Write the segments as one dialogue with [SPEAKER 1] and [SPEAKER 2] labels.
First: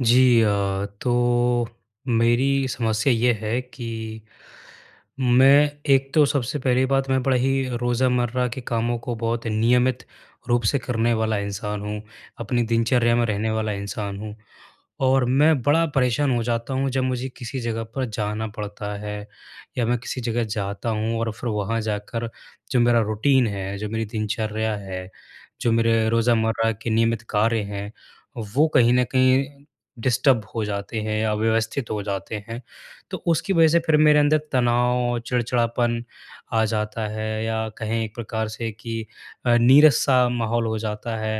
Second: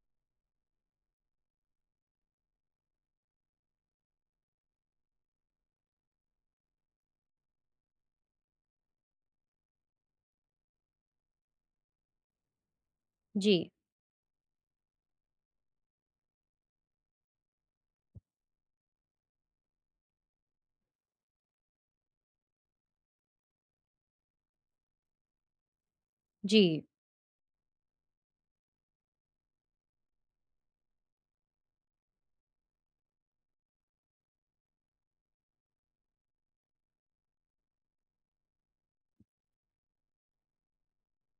[SPEAKER 1] जी। तो मेरी समस्या ये है कि मैं, एक तो सबसे पहली बात, मैं बड़ा ही रोज़मर्रा के कामों को बहुत नियमित रूप से करने वाला इंसान हूँ, अपनी दिनचर्या में रहने
[SPEAKER 2] जी।
[SPEAKER 1] वाला इंसान हूँ। और मैं बड़ा परेशान हो जाता हूँ जब मुझे किसी जगह पर जाना पड़ता है या मैं किसी जगह जाता हूँ और फिर वहाँ जाकर जो मेरा रूटीन है, जो मेरी दिनचर्या है, जो मेरे रोज़मर्रा
[SPEAKER 2] जी।
[SPEAKER 1] के नियमित कार्य हैं, वो कहीं न कहीं डिस्टर्ब हो जाते हैं, अव्यवस्थित हो जाते हैं। तो उसकी वजह से फिर मेरे अंदर तनाव, चिड़चिड़ापन आ जाता है, या कहें एक प्रकार से कि नीरस-सा माहौल हो जाता है,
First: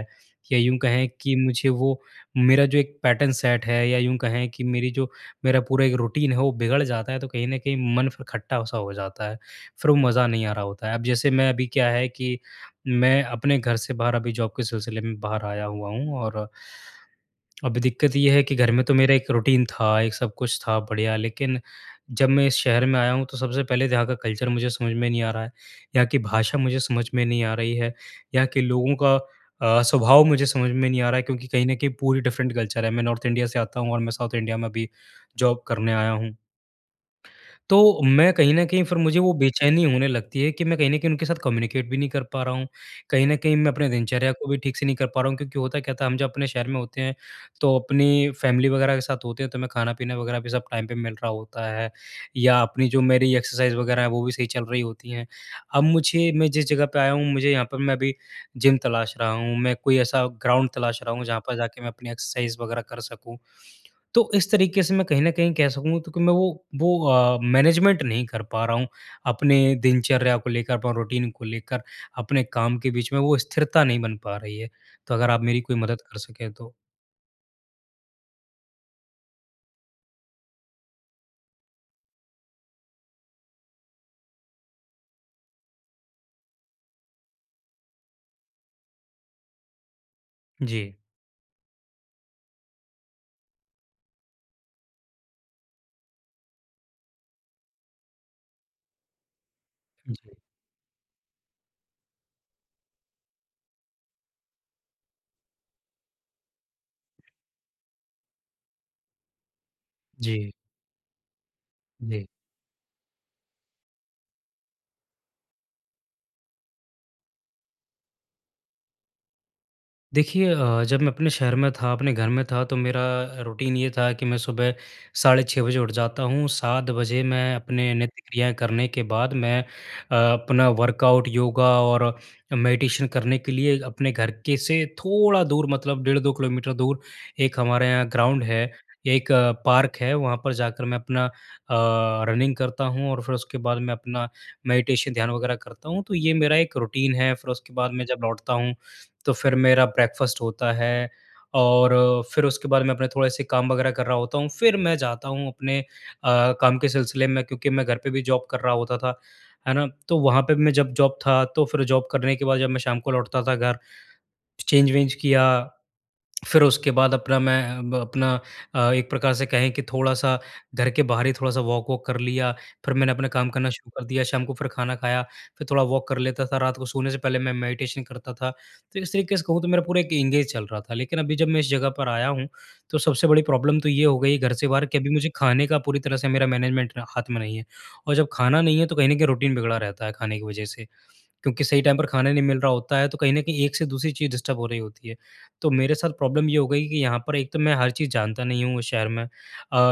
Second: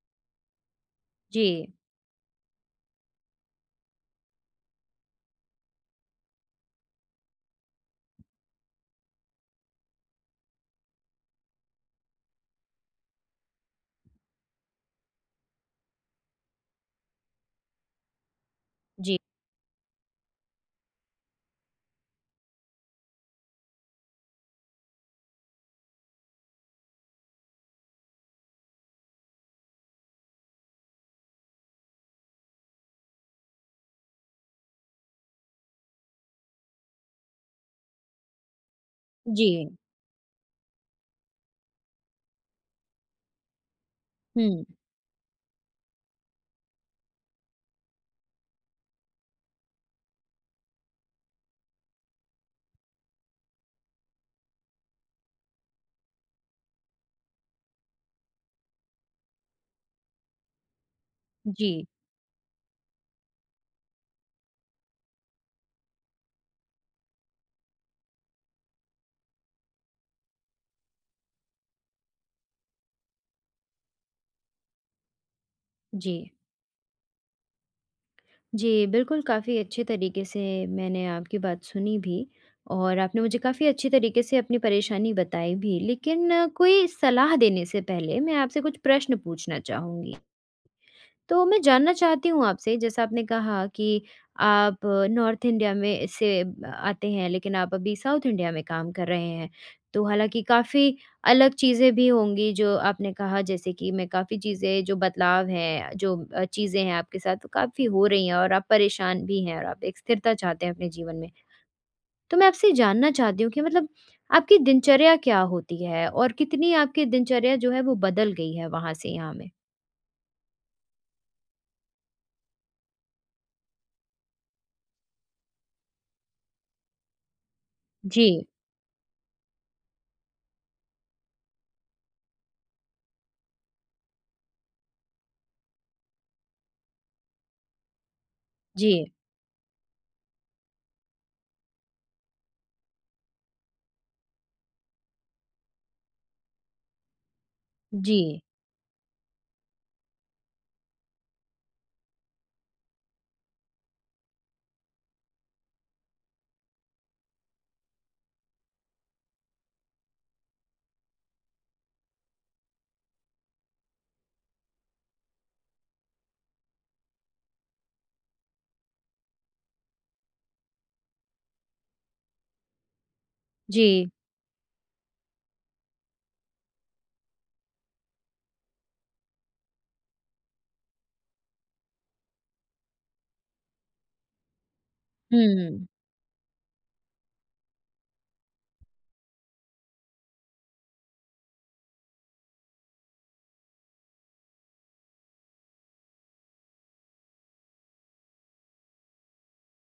[SPEAKER 1] या यूँ कहें कि
[SPEAKER 2] जी।
[SPEAKER 1] मुझे वो मेरा जो एक पैटर्न सेट है, या यूँ कहें कि मेरी जो मेरा पूरा एक रूटीन है वो बिगड़ जाता है, तो कहीं न कहीं मन फिर खट्टा-सा हो जाता है। फिर वो मज़ा नहीं आ रहा होता है। अब जैसे मैं अभी क्या है कि मैं अपने घर से बाहर अभी जॉब के सिलसिले में बाहर आया हुआ हूँ, और अभी दिक्कत ये है कि घर में तो मेरा
[SPEAKER 2] जी।
[SPEAKER 1] एक रूटीन था, एक सब कुछ था बढ़िया, लेकिन जब मैं इस शहर में आया हूँ तो सबसे पहले तो यहाँ का कल्चर मुझे समझ में नहीं आ रहा है, यहाँ की भाषा मुझे समझ में नहीं आ रही है, यहाँ के लोगों का स्वभाव मुझे समझ में नहीं आ रहा है, क्योंकि कहीं न कहीं पूरी डिफरेंट कल्चर है। मैं नॉर्थ इंडिया से आता हूँ और मैं साउथ इंडिया में अभी जॉब करने आया हूँ। तो मैं कहीं न कहीं फिर मुझे वो
[SPEAKER 2] जी।
[SPEAKER 1] बेचैनी होने लगती है कि मैं कहीं न कहीं उनके साथ कम्युनिकेट भी नहीं कर पा रहा हूँ। कहीं न कहीं मैं अपने दिनचर्या को भी
[SPEAKER 2] हुँ।
[SPEAKER 1] ठीक से नहीं कर पा रहा हूँ, क्योंकि होता क्या था हम जब अपने शहर में होते हैं, तो अपनी फैमिली वगैरह के साथ होते हैं तो हमें खाना-पीना वगैरह भी सब टाइम पे मिल रहा होता है, या अपनी जो मेरी एक्सरसाइज़ वगैरह है वो भी सही चल रही होती हैं। अब मुझे मैं जिस जगह पे आया हूँ मुझे यहाँ पर मैं अभी जिम तलाश रहा हूँ, मैं कोई ऐसा ग्राउंड तलाश रहा हूँ जहाँ पर जाके
[SPEAKER 2] जी।
[SPEAKER 1] मैं अपनी एक्सरसाइज़ वगैरह कर सकूँ। तो इस तरीके से मैं कहीं न कहीं कह सकूँ तो कि मैं वो मैनेजमेंट नहीं कर पा रहा हूँ, अपने दिनचर्या को लेकर, अपना रूटीन को लेकर, अपने काम के बीच में वो स्थिरता नहीं बन पा रही है। तो अगर आप मेरी कोई मदद
[SPEAKER 2] जी।
[SPEAKER 1] कर सकें तो?
[SPEAKER 2] जी, बिल्कुल काफ़ी अच्छे तरीके से मैंने आपकी बात सुनी भी और आपने मुझे काफ़ी अच्छे तरीके से अपनी परेशानी बताई भी। लेकिन कोई सलाह देने से पहले मैं आपसे कुछ प्रश्न पूछना चाहूँगी।
[SPEAKER 1] जी।
[SPEAKER 2] तो मैं जानना चाहती हूँ आपसे जैसा आपने कहा कि आप नॉर्थ इंडिया में से आते हैं, लेकिन आप अभी साउथ इंडिया में काम कर रहे हैं। तो
[SPEAKER 1] जी।
[SPEAKER 2] हालाँकि काफ़ी अलग चीज़ें भी होंगी जो आपने कहा, जैसे कि मैं काफ़ी चीज़ें जो बदलाव हैं, जो चीज़ें हैं आपके साथ, वो काफ़ी हो रही हैं और आप परेशान भी हैं और आप एक स्थिरता
[SPEAKER 1] जी।
[SPEAKER 2] चाहते हैं अपने जीवन में।
[SPEAKER 1] जी।
[SPEAKER 2] तो मैं आपसे जानना चाहती हूँ कि मतलब आपकी दिनचर्या क्या होती है? और कितनी आपकी दिनचर्या जो है वो बदल गई है वहाँ से यहाँ में?
[SPEAKER 1] देखिए, जब मैं अपने शहर में था, अपने घर में था तो मेरा रूटीन ये था कि मैं सुबह साढ़े 6 बजे उठ जाता हूँ, 7 बजे मैं अपने नित्य
[SPEAKER 2] जी।
[SPEAKER 1] क्रियाएँ करने के बाद मैं अपना वर्कआउट, योगा और मेडिटेशन करने के लिए अपने घर के से थोड़ा दूर मतलब डेढ़ 2 किलोमीटर दूर एक हमारे यहाँ ग्राउंड है,
[SPEAKER 2] जी।
[SPEAKER 1] एक पार्क है, वहाँ पर जाकर मैं अपना रनिंग करता हूँ और फिर उसके बाद मैं अपना मेडिटेशन ध्यान वगैरह करता हूँ। तो ये मेरा एक रूटीन है, फिर उसके बाद मैं
[SPEAKER 2] जी।
[SPEAKER 1] जब लौटता हूँ तो फिर मेरा ब्रेकफ़ास्ट होता है, और फिर उसके बाद मैं अपने थोड़े-से काम वगैरह कर रहा होता हूँ। फिर मैं जाता हूँ अपने काम के सिलसिले में, क्योंकि मैं घर पे भी जॉब कर रहा होता था, है ना? तो वहाँ पे भी मैं जब जॉब था, तो फिर जॉब करने के बाद जब मैं शाम को लौटता था घर, चेंज-वेंज किया, फिर उसके बाद अपना मैं ब अपना अ, एक प्रकार से कहें कि थोड़ा-सा घर के बाहर ही थोड़ा-सा वॉक-वॉक कर लिया, फिर मैंने अपना काम करना शुरू कर
[SPEAKER 2] जी।
[SPEAKER 1] दिया, शाम को फिर खाना खाया, फिर थोड़ा वॉक कर लेता था, रात को सोने से पहले मैं मेडिटेशन करता था। तो इस तरीके से कहूँ तो मेरा पूरा एक एंगेज चल रहा था, लेकिन अभी जब मैं इस जगह पर आया हूँ, तो सबसे बड़ी प्रॉब्लम तो ये हो गई घर से बाहर कि अभी मुझे खाने का
[SPEAKER 2] हुँ।
[SPEAKER 1] पूरी तरह से मेरा मैनेजमेंट हाथ में नहीं है, और जब खाना नहीं है तो कहीं न कहीं रूटीन बिगड़ा रहता है खाने की वजह से। क्योंकि सही टाइम पर खाना नहीं मिल रहा होता है, तो कहीं न कहीं एक से दूसरी चीज़ डिस्टर्ब हो रही होती है। तो मेरे साथ प्रॉब्लम ये हो गई कि यहाँ पर एक तो मैं हर चीज़ जानता नहीं हूँ उस शहर में।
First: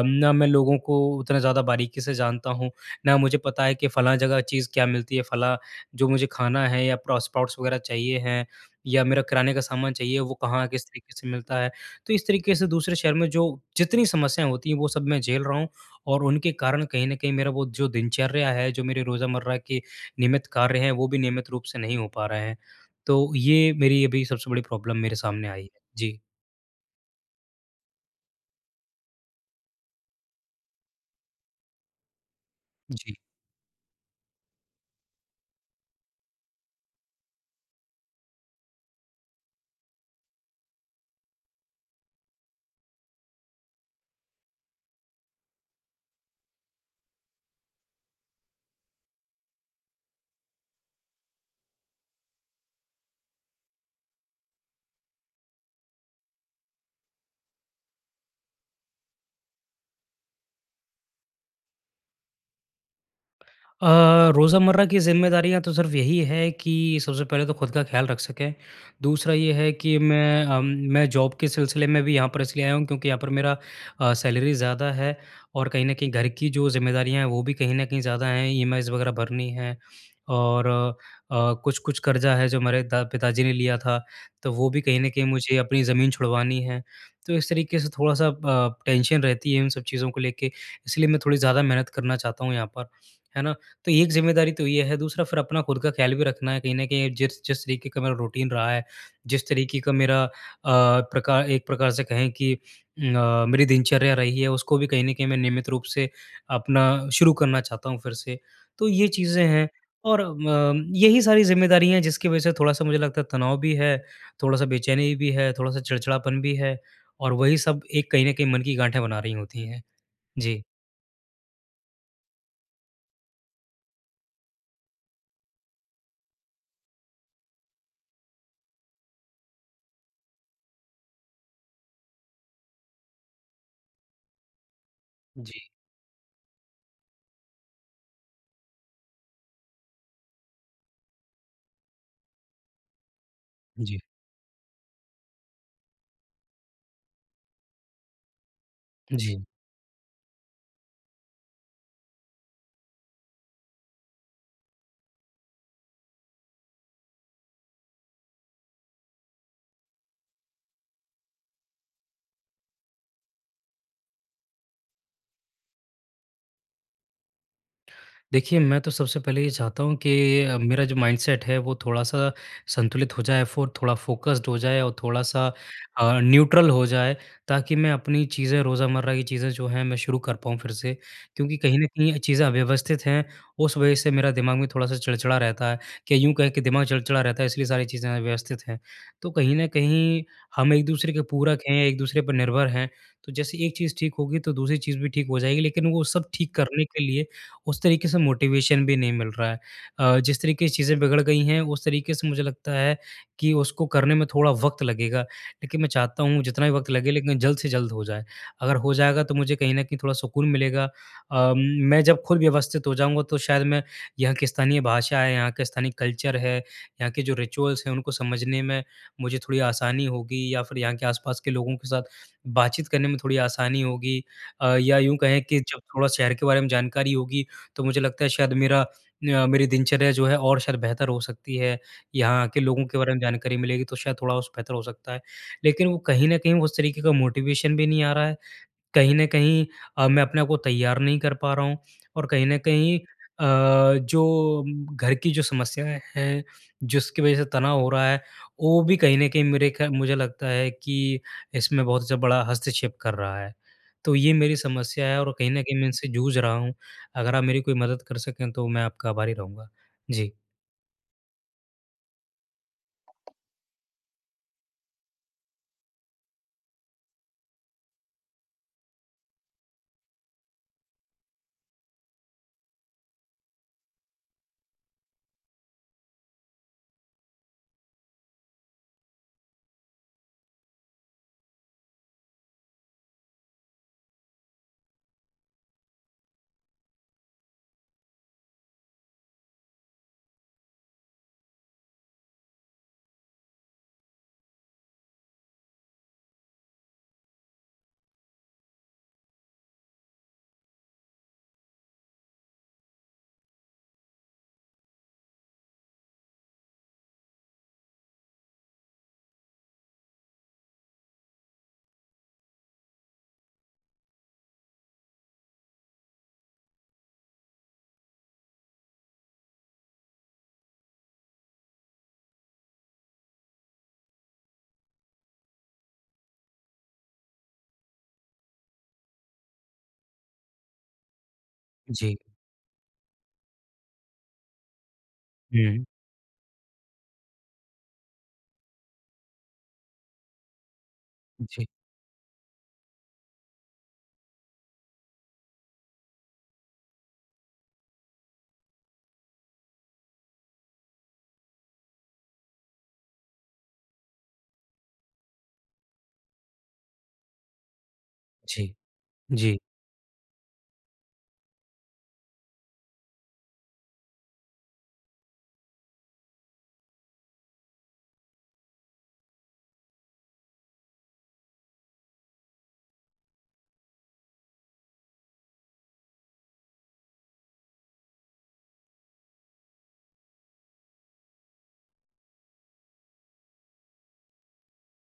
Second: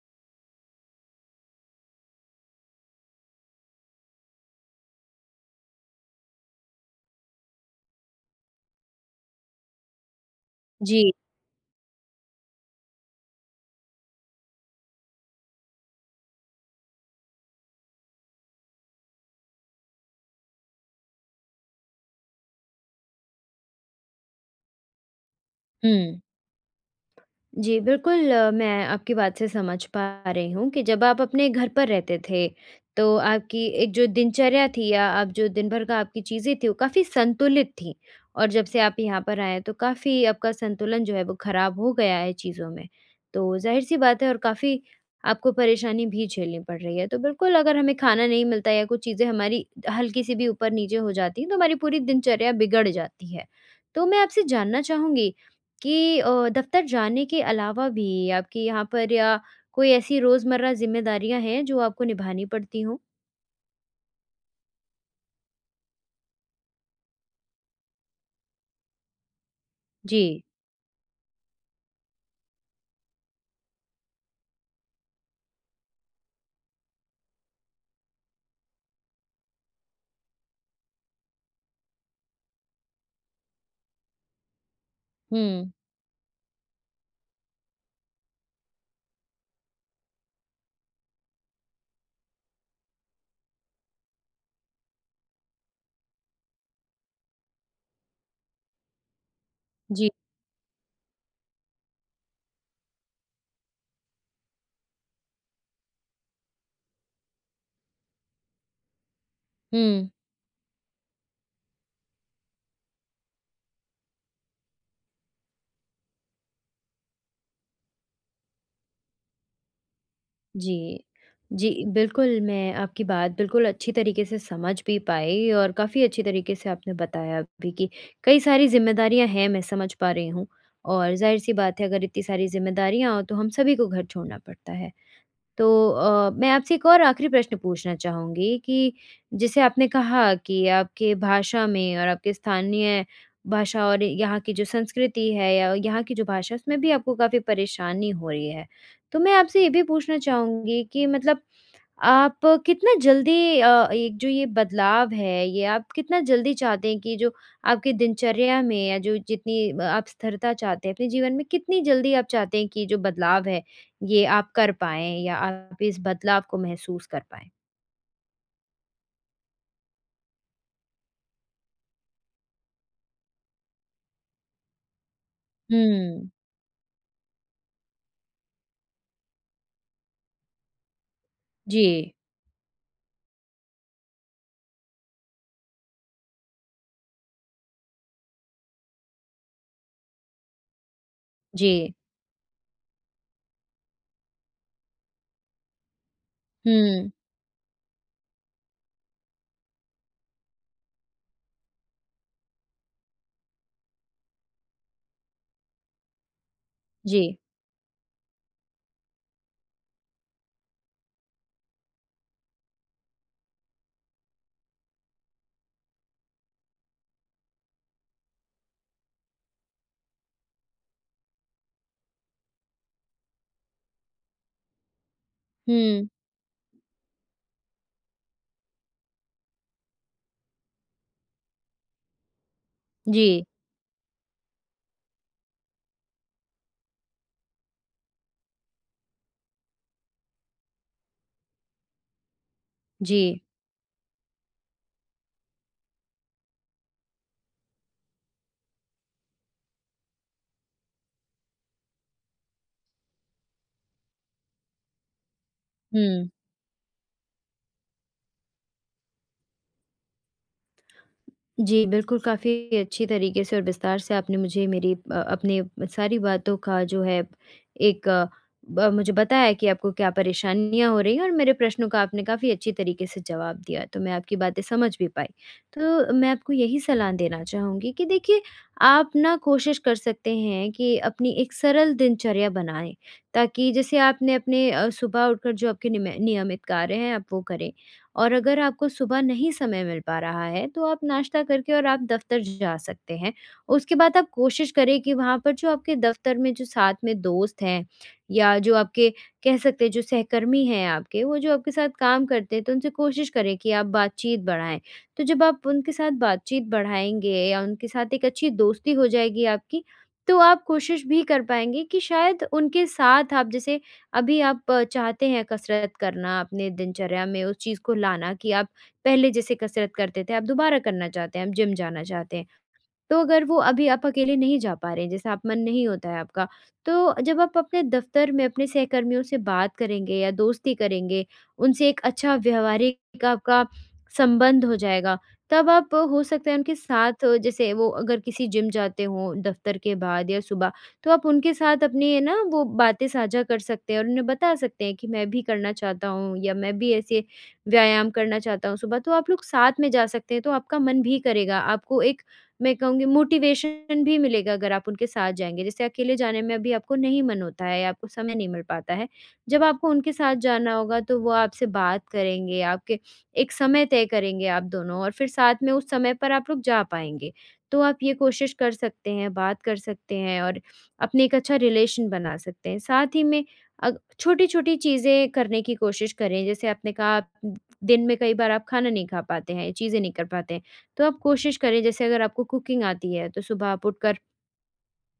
[SPEAKER 1] ना मैं लोगों को उतना ज़्यादा बारीकी से जानता हूँ, ना मुझे पता है कि फलाँ जगह चीज़ क्या मिलती है, फलाँ जो मुझे खाना है या प्रो स्प्राउट्स वगैरह चाहिए हैं, या मेरा किराने का सामान चाहिए, वो कहाँ किस
[SPEAKER 2] जी।
[SPEAKER 1] तरीके से मिलता है। तो इस तरीके से दूसरे शहर में जो जितनी समस्याएँ होती हैं, वो सब मैं झेल रहा हूँ, और उनके कारण कहीं न कहीं मेरा वो जो दिनचर्या है, जो मेरे रोज़मर्रा की नियमित कार्य हैं, वो भी नियमित रूप से नहीं हो पा रहे हैं। तो ये मेरी अभी सबसे बड़ी प्रॉब्लम मेरे सामने आई है। जी।
[SPEAKER 2] हुँ। जी, बिल्कुल मैं आपकी बात से समझ पा रही हूँ कि जब आप अपने घर पर रहते थे,
[SPEAKER 1] जी।
[SPEAKER 2] तो आपकी एक जो दिनचर्या थी या आप जो दिन भर का आपकी चीज़ें थी, वो काफ़ी संतुलित थी। और जब से आप यहाँ पर आए हैं, तो काफ़ी आपका संतुलन जो है वो खराब हो गया है चीज़ों में। तो ज़ाहिर-सी बात है और काफ़ी आपको परेशानी भी झेलनी पड़ रही है। तो बिल्कुल, अगर हमें खाना नहीं मिलता या कुछ चीज़ें हमारी हल्की-सी भी ऊपर-नीचे हो जाती हैं, तो हमारी पूरी दिनचर्या बिगड़ जाती है। तो मैं आपसे जानना चाहूँगी कि दफ़्तर जाने के अलावा भी आपके यहाँ पर या कोई ऐसी रोज़मर्रा ज़िम्मेदारियाँ हैं जो आपको निभानी पड़ती हों?
[SPEAKER 1] रोज़मर्रा की ज़िम्मेदारियाँ तो सिर्फ़ यही है कि सबसे पहले तो खुद का ख़्याल रख सकें। दूसरा ये है कि
[SPEAKER 2] जी।
[SPEAKER 1] मैं जॉब के सिलसिले में भी यहाँ पर इसलिए आया हूँ क्योंकि यहाँ पर मेरा सैलरी ज़्यादा है, और कहीं न कहीं घर की जो ज़िम्मेदारियाँ हैं वो भी कहीं न कहीं ज़्यादा हैं, ईएमआईज़ वग़ैरह भरनी है, और कुछ-कुछ कर्ज़ा है जो हमारे दा पिताजी ने लिया था, तो वो भी कहीं न कहीं मुझे
[SPEAKER 2] हुँ।
[SPEAKER 1] अपनी ज़मीन छुड़वानी है। तो इस तरीके से थोड़ा-सा टेंशन रहती है इन सब चीज़ों को लेके, इसलिए मैं थोड़ी ज़्यादा मेहनत करना चाहता हूँ यहाँ पर, है ना? तो एक ज़िम्मेदारी तो ये है, दूसरा फिर अपना खुद का ख़्याल भी रखना है, कहीं न कहीं जिस जिस तरीके का मेरा रूटीन रहा है, जिस तरीके का
[SPEAKER 2] जी।
[SPEAKER 1] मेरा अ, प्रकार एक प्रकार से कहें कि मेरी दिनचर्या रही है, उसको भी कहीं न कहीं मैं नियमित रूप से अपना शुरू करना चाहता हूँ फिर से। तो ये चीज़ें हैं,
[SPEAKER 2] हुँ।
[SPEAKER 1] और म यही सारी ज़िम्मेदारियाँ हैं जिसकी वज़ह से थोड़ा-सा मुझे लगता है तनाव भी है, थोड़ा-सा बेचैनी भी है, थोड़ा-सा चिड़चिड़ापन भी है, और वही सब एक कहीं न कहीं मन की गाँठें बना रही होती हैं। जी।
[SPEAKER 2] जी। जी, बिल्कुल मैं आपकी बात बिल्कुल अच्छी तरीके से समझ भी पाई और काफ़ी अच्छी तरीके से आपने बताया भी कि कई सारी ज़िम्मेदारियाँ हैं, मैं समझ पा रही हूँ। और ज़ाहिर-सी बात है, अगर इतनी सारी ज़िम्मेदारियाँ हों तो हम सभी को घर छोड़ना पड़ता है।
[SPEAKER 1] जी।
[SPEAKER 2] तो मैं आपसे एक और आखिरी प्रश्न पूछना चाहूँगी कि जैसे आपने कहा कि आपके भाषा में और आपके स्थानीय भाषा
[SPEAKER 1] जी।
[SPEAKER 2] और यहाँ की जो संस्कृति है या यहाँ की जो भाषा है, उसमें भी आपको काफ़ी परेशानी हो रही है। तो मैं
[SPEAKER 1] जी।
[SPEAKER 2] आपसे ये भी पूछना चाहूँगी कि मतलब आप कितना जल्दी, एक जो ये बदलाव है, ये आप कितना जल्दी चाहते हैं कि जो आपकी दिनचर्या में या जो जितनी आप स्थिरता चाहते हैं अपने जीवन में, कितनी जल्दी आप चाहते हैं कि जो बदलाव है, ये आप कर पाएँ या आप इस बदलाव को महसूस कर पाएँ?
[SPEAKER 1] देखिए, मैं तो सबसे पहले ये चाहता हूँ कि मेरा जो माइंडसेट है वो थोड़ा-सा संतुलित हो जाए फ़ोर थोड़ा फ़ोकस्ड हो जाए और थोड़ा-सा
[SPEAKER 2] हुँ।
[SPEAKER 1] न्यूट्रल हो जाए, ताकि मैं अपनी चीज़ें रोज़मर्रा की चीज़ें जो हैं मैं शुरू कर पाऊँ फिर से। क्योंकि कहीं न कहीं
[SPEAKER 2] जी।
[SPEAKER 1] ये चीज़ें अव्यवस्थित हैं, उस वजह से मेरा दिमाग में थोड़ा-सा चिड़चिड़ा रहता है, कि यूँ कहें कि दिमाग चिड़चिड़ा रहता है इसलिए सारी चीज़ें अव्यवस्थित हैं। तो कहीं न कहीं हम एक-दूसरे के पूरक
[SPEAKER 2] जी।
[SPEAKER 1] हैं, एक-दूसरे पर निर्भर हैं, तो जैसे एक चीज़ ठीक होगी तो दूसरी चीज़ भी ठीक हो जाएगी, लेकिन वो सब ठीक करने के
[SPEAKER 2] हुँ।
[SPEAKER 1] लिए उस तरीके से मोटिवेशन भी नहीं मिल रहा है। जिस तरीके से चीज़ें बिगड़ गई हैं उस तरीके से मुझे लगता है कि उसको करने में थोड़ा वक़्त लगेगा। लेकिन मैं चाहता हूँ जितना भी वक़्त लगे
[SPEAKER 2] जी।
[SPEAKER 1] लेकिन जल्द से जल्द हो जाए। अगर हो जाएगा तो मुझे कहीं न कहीं थोड़ा सुकून मिलेगा। अम, मैं जब खुद व्यवस्थित हो जाऊँगा तो शायद मैं यहाँ की स्थानीय भाषा है, यहाँ का स्थानीय कल्चर है, यहाँ के जो रिचुअल्स हैं उनको समझने में मुझे थोड़ी आसानी होगी, या फिर यहाँ के आस-पास के लोगों के साथ बातचीत करने में थोड़ी आसानी होगी। या यूँ कहें कि जब
[SPEAKER 2] हुँ।
[SPEAKER 1] थोड़ा शहर के बारे में जानकारी होगी तो मुझे लगता है शायद मेरी दिनचर्या जो है और शायद बेहतर हो सकती है। यहाँ के लोगों के बारे में
[SPEAKER 2] जी।
[SPEAKER 1] जानकारी मिलेगी तो शायद थोड़ा-बहुत बेहतर हो सकता है। लेकिन वो कहीं न कहीं उस तरीके का मोटिवेशन भी नहीं आ रहा है। कहीं न कहीं मैं अपने आप को तैयार नहीं कर पा रहा हूँ, और कहीं न कहीं
[SPEAKER 2] जी। जी।
[SPEAKER 1] घर की जो समस्याएँ हैं, जिसकी वज़ह से तनाव हो रहा है, वो भी कहीं न कहीं मेरे ख मुझे लगता है कि इसमें बहुत ज़्या बड़ा हस्तक्षेप कर रहा है। तो ये मेरी समस्या है और कहीं न कहीं मैं इनसे
[SPEAKER 2] हुँ।
[SPEAKER 1] जूझ रहा हूँ। अगर आप मेरी कोई मदद कर सकें तो मैं आपका आभारी रहूँगा। जी।
[SPEAKER 2] जी, बिल्कुल, काफ़ी अच्छी तरीके से और विस्तार से आपने मुझे मेरी अपनी सारी बातों का जो है, एक अ, ब मुझे बताया कि आपको क्या परेशानियाँ हो रही हैं, और मेरे प्रश्नों का आपने काफ़ी अच्छी तरीके से जवाब दिया, तो मैं आपकी बातें समझ भी पाई। तो मैं आपको यही सलाह देना चाहूँगी कि देखिए, आप ना कोशिश कर सकते हैं कि अपनी एक सरल दिनचर्या बनाएँ, ताकि जैसे आपने अपने, सुबह उठकर जो आपके निम नियमित कार्य हैं, आप वो करें। और अगर आपको सुबह नहीं समय मिल पा रहा है, तो आप नाश्ता करके और आप दफ्तर जा सकते हैं। उसके बाद आप कोशिश करें कि वहाँ पर जो आपके दफ्तर में जो साथ में दोस्त हैं या जो आपके, कह सकते हैं, जो सहकर्मी हैं आपके, वो जो आपके साथ काम करते हैं, तो उनसे कोशिश करें कि आप बातचीत बढ़ाएँ। तो जब आप उनके साथ बातचीत बढ़ाएँगे या उनके साथ एक अच्छी दोस्ती हो जाएगी आपकी, तो आप कोशिश भी कर पाएँगे कि शायद उनके साथ आप जैसे अभी आप चाहते हैं कसरत करना, अपने दिनचर्या में उस चीज़ को लाना कि आप पहले जैसे कसरत करते थे आप दोबारा करना चाहते हैं, आप जिम जाना चाहते हैं। तो अगर वो अभी आप अकेले नहीं जा पा रहे हैं, जैसे आप मन नहीं होता है आपका, तो जब आप अपने दफ़्तर में अपने सहकर्मियों से बात करेंगे या दोस्ती करेंगे, उनसे एक
[SPEAKER 1] जी।
[SPEAKER 2] अच्छा व्यावहारिक आपका संबंध हो जाएगा, तब
[SPEAKER 1] हुँ।
[SPEAKER 2] आप हो सकता है उनके साथ, जैसे वो अगर किसी जिम जाते हों दफ़्तर के बाद या सुबह, तो आप उनके
[SPEAKER 1] जी।
[SPEAKER 2] साथ अपनी, है ना, वो बातें साझा कर सकते हैं और उन्हें बता सकते हैं कि मैं भी करना चाहता हूँ या मैं भी ऐसे व्यायाम करना चाहता हूँ सुबह, तो आप लोग साथ में जा सकते हैं, तो आपका मन भी करेगा, आपको एक, मैं कहूँगी, मोटिवेशन भी मिलेगा अगर आप उनके साथ जाएँगे। जैसे अकेले जाने में अभी आपको नहीं मन होता है या आपको समय नहीं मिल
[SPEAKER 1] जी।
[SPEAKER 2] पाता है।
[SPEAKER 1] जी।
[SPEAKER 2] जब आपको उनके साथ जाना होगा तो वो आपसे बात करेंगे, आपके एक समय तय करेंगे आप दोनों और फिर साथ में उस समय पर आप लोग जा पाएँगे। तो आप ये कोशिश कर सकते हैं, बात कर सकते हैं और अपने एक अच्छा रिलेशन बना सकते हैं। साथ ही में अ, छोटी-छोटी चीज़ें करने की कोशिश करें। जैसे आपने कहा, आप दिन में कई बार आप खाना नहीं खा पाते हैं, ये चीज़ें नहीं कर पाते हैं। तो आप कोशिश करें, जैसे अगर आपको कुकिंग आती है तो सुबह आप उठकर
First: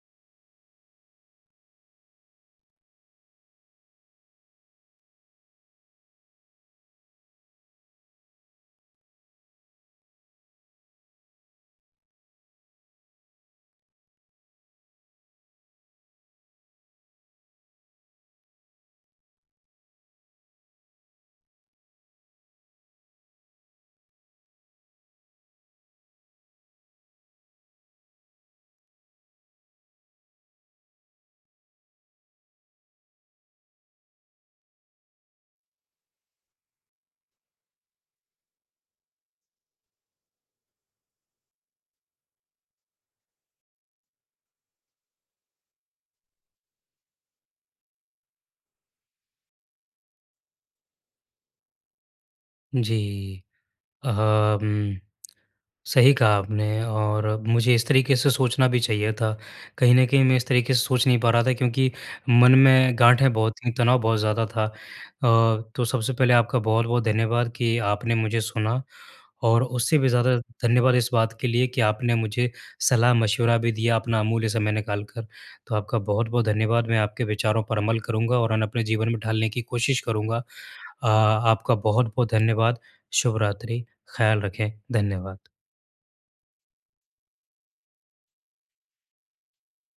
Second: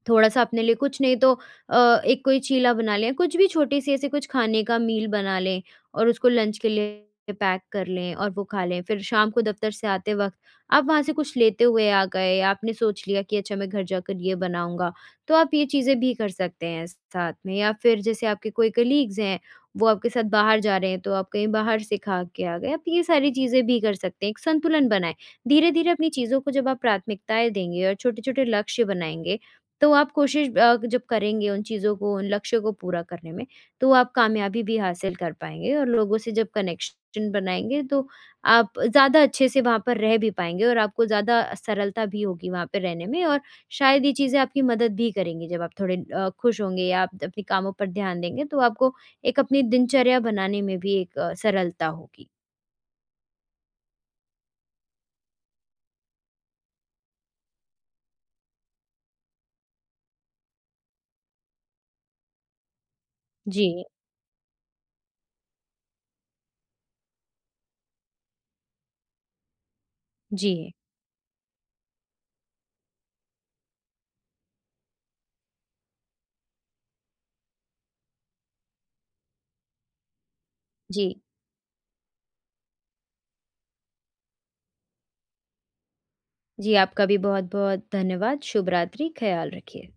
[SPEAKER 2] थोड़ा-सा अपने लिए, कुछ नहीं तो एक कोई चीला बना लें, कुछ भी छोटी-सी ऐसे कुछ खाने का मील बना लें और उसको लंच के लिए पैक कर लें और वो खा लें। फिर शाम को दफ्तर से आते वक़्त आप वहाँ से कुछ लेते हुए आ गए, आपने सोच लिया कि अच्छा मैं घर जाकर ये बनाऊँगा, तो आप ये चीज़ें भी कर सकते हैं साथ में। या फिर जैसे आपके कोई कलीग्स हैं, वो आपके साथ बाहर जा रहे हैं, तो आप कहीं बाहर से खा के आ गए, आप ये सारी चीज़ें भी कर सकते हैं। एक संतुलन बनाएँ, धीरे-धीरे अपनी चीज़ों को जब आप प्राथमिकताएँ देंगे और छोटे-छोटे लक्ष्य बनाएँगे, तो आप कोशिश जब करेंगे उन चीज़ों को, उन लक्ष्यों को पूरा करने में, तो आप कामयाबी भी हासिल कर पाएँगे और लोगों से जब कनेक्शन बनाएँगे, तो आप ज़्यादा अच्छे से वहाँ पर रह भी पाएँगे और आपको ज़्यादा सरलता भी होगी वहाँ पे रहने में, और शायद ये चीज़ें आपकी मदद भी करेंगी। जब आप थोड़े खुश होंगे या आप अपने कामों पर ध्यान देंगे, तो आपको एक अपनी दिनचर्या बनाने में भी एक सरलता होगी।
[SPEAKER 1] जी। अहम सही कहा आपने और मुझे इस तरीके से सोचना भी चाहिए था। कहीं न कहीं मैं इस तरीके से सोच नहीं पा रहा था क्योंकि मन में गाँठें बहुत थीं,
[SPEAKER 2] जी।
[SPEAKER 1] तनाव बहुत ज़्यादा था। तो सबसे पहले आपका बहुत-बहुत धन्यवाद कि आपने मुझे सुना, और उससे भी ज़्यादा
[SPEAKER 2] जी।
[SPEAKER 1] धन्यवाद इस बात के लिए कि आपने मुझे सलाह-मशवरा भी दिया अपना अमूल्य समय निकाल कर। तो आपका बहुत-बहुत धन्यवाद। मैं आपके विचारों पर अमल करूँगा और उन्हें अपने जीवन में ढालने की कोशिश करूँगा।
[SPEAKER 2] जी।
[SPEAKER 1] आपका बहुत-बहुत धन्यवाद। शुभ रात्रि। ख़्याल रखें। धन्यवाद।
[SPEAKER 2] जी, आपका भी बहुत-बहुत धन्यवाद। शुभ रात्रि, ख़्याल रखिए।